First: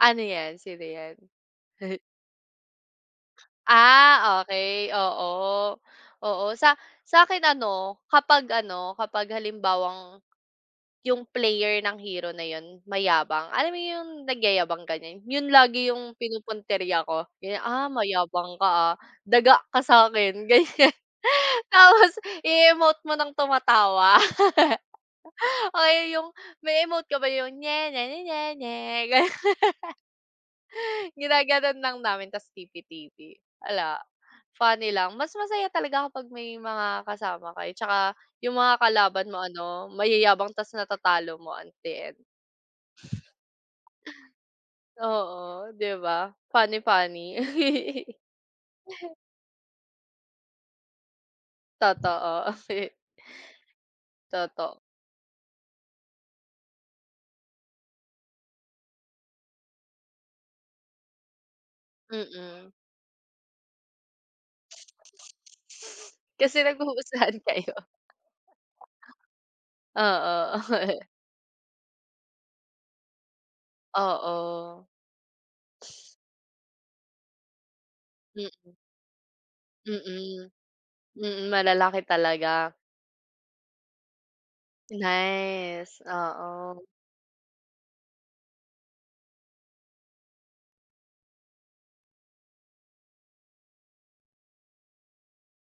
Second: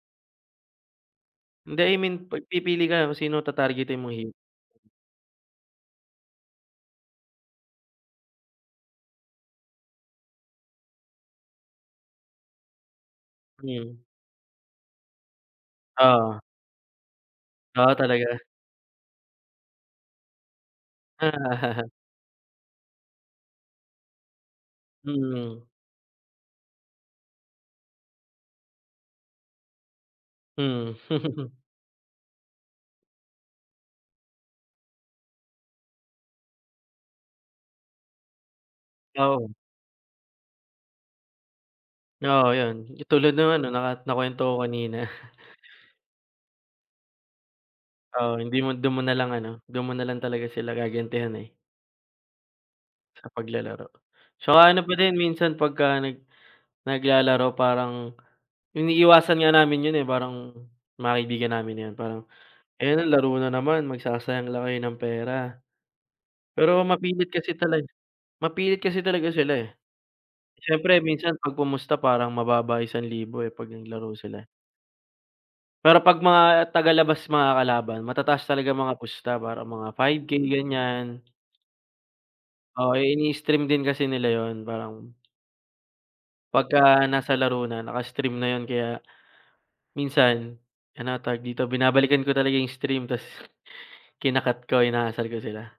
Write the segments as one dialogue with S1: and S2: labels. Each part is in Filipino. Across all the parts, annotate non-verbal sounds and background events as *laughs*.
S1: Ano 'yan? Sino 'yan?
S2: Hindi, I
S1: *laughs*
S2: mean 'pag pipili ka na kung sino tatargetin mong i-heal?
S1: Ah, okey, oo. Oo, sa sa akin ano, kapag ano, kapag halimbawang, 'yung player ng hero na yun mayabang, alam mo
S2: Ngayon?
S1: 'yung nagyayabang, ganyan, yun lagi 'yung
S2: Oo.
S1: pinupuntirya ko, ganyan. "Ah,
S2: O, talaga?
S1: mayabang ka ha, daga ka sa akin," ganyan.
S2: *laughs*
S1: Tapos, i-emote mo ng tumatawa.
S2: Mm.
S1: *laughs* Oo 'yung may-emote ka ba 'yung nye-nye-nye-nye-nye, gano'n. *laughs*
S2: Mm. *chuckles*
S1: Ginagano'n lang namin tas TP-TP. 'Ala, funny lang. Mas masaya talaga kapag may mga kasama kayo 'tsaka 'yung mga kalaban mo
S2: Oo.
S1: ano mayayabang tas natatalo mo at the end.
S2: Oo, yun. Katulad no'ng ano, naka nakuwento ko kanina.
S1: Oo, 'di ba? Funny-funny. *laughs*
S2: Oo, hindi mo do'n mo na lang ano, do'n mo na lang talaga sila gagantihan eh
S1: Totoo. *laughs*
S2: sa paglalaro. 'Tsaka
S1: Toto
S2: ano pa din minsan pagka nag naglalaro parang, iniiwasan nga namin yun eh, parang mga kaibigan namin yun. Parang,
S1: Mm.
S2: "Ayun, laro na naman. Magsasayang lang kayo ng pera."
S1: Kasi
S2: Pero mapilit
S1: nagpupustahan
S2: kasi
S1: kayo.
S2: talag mapilit kasi talaga sila eh.
S1: Oo.
S2: Siyempre
S1: *laughs*
S2: minsan 'pag pumusta parang mababa 1000 eh 'pag naglaro sila.
S1: Oo.
S2: Pero 'pag mga tagalabas makakalaban, matataas
S1: Mm.
S2: talaga mga pusta. Parang mga 5K,
S1: Mm.
S2: ganyan.
S1: Mm, malalaki talaga.
S2: Oo, inii-stream din kasi nila yun. Parang
S1: Nice, oo.
S2: Pagka nasa laro na, naka-stream na yun. Kaya minsan, ano nga tawag dito, binabalikan ko talaga 'yung stream, tas kina-cut ko, inaasar ko sila.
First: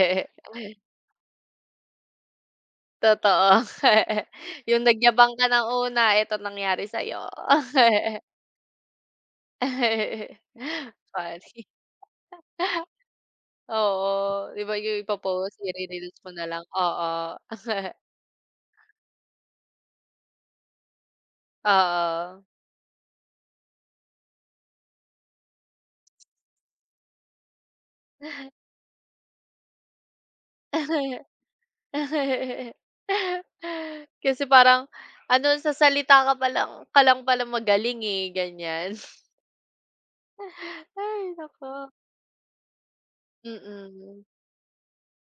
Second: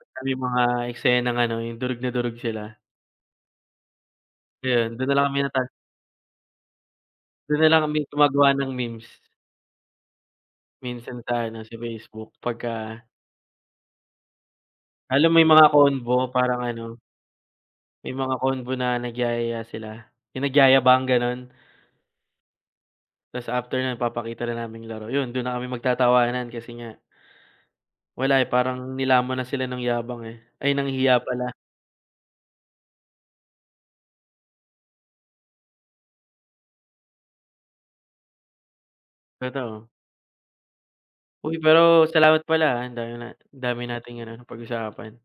S2: Pagka may mga eksenang ano, 'yung durog na durog sila.
S1: Totoo. *chuckles* 'Yung
S2: Ayun, do'n na lang
S1: nagyabang
S2: kami
S1: ka
S2: natal
S1: nang una, ito nangyari sa'yo.
S2: Do'n na lang kami
S1: *chuckles*
S2: gumagawa ng memes.
S1: *chuckles*
S2: Minsan sa ano,
S1: Faci
S2: sa Facebook, pagka
S1: Oo. 'Di ba 'yung
S2: Lalo may
S1: ipo-post,
S2: mga
S1: ire-reels mo
S2: convo,
S1: na lang
S2: parang ano,
S1: oo. *chuckles*
S2: may mga convo na nagyayaya sila, 'yung nagyayabang, gano'n.
S1: Oo.
S2: Tas after no'n papakita na namin 'yung laro. Yun, do'n na kami magtatawanan kasi nga wala eh, parang nilamon na sila ng yabang eh ay, ng hiya
S1: *laughs*
S2: pala.
S1: Kasi parang, ano sa salita ka pa lang ka lang pala magaling eh, ganyan.
S2: Totoo.
S1: Hay,
S2: Uy,
S1: naku.
S2: pero salamat pala ha. Dami na dami nating
S1: Mm.
S2: ano, napag-usapan.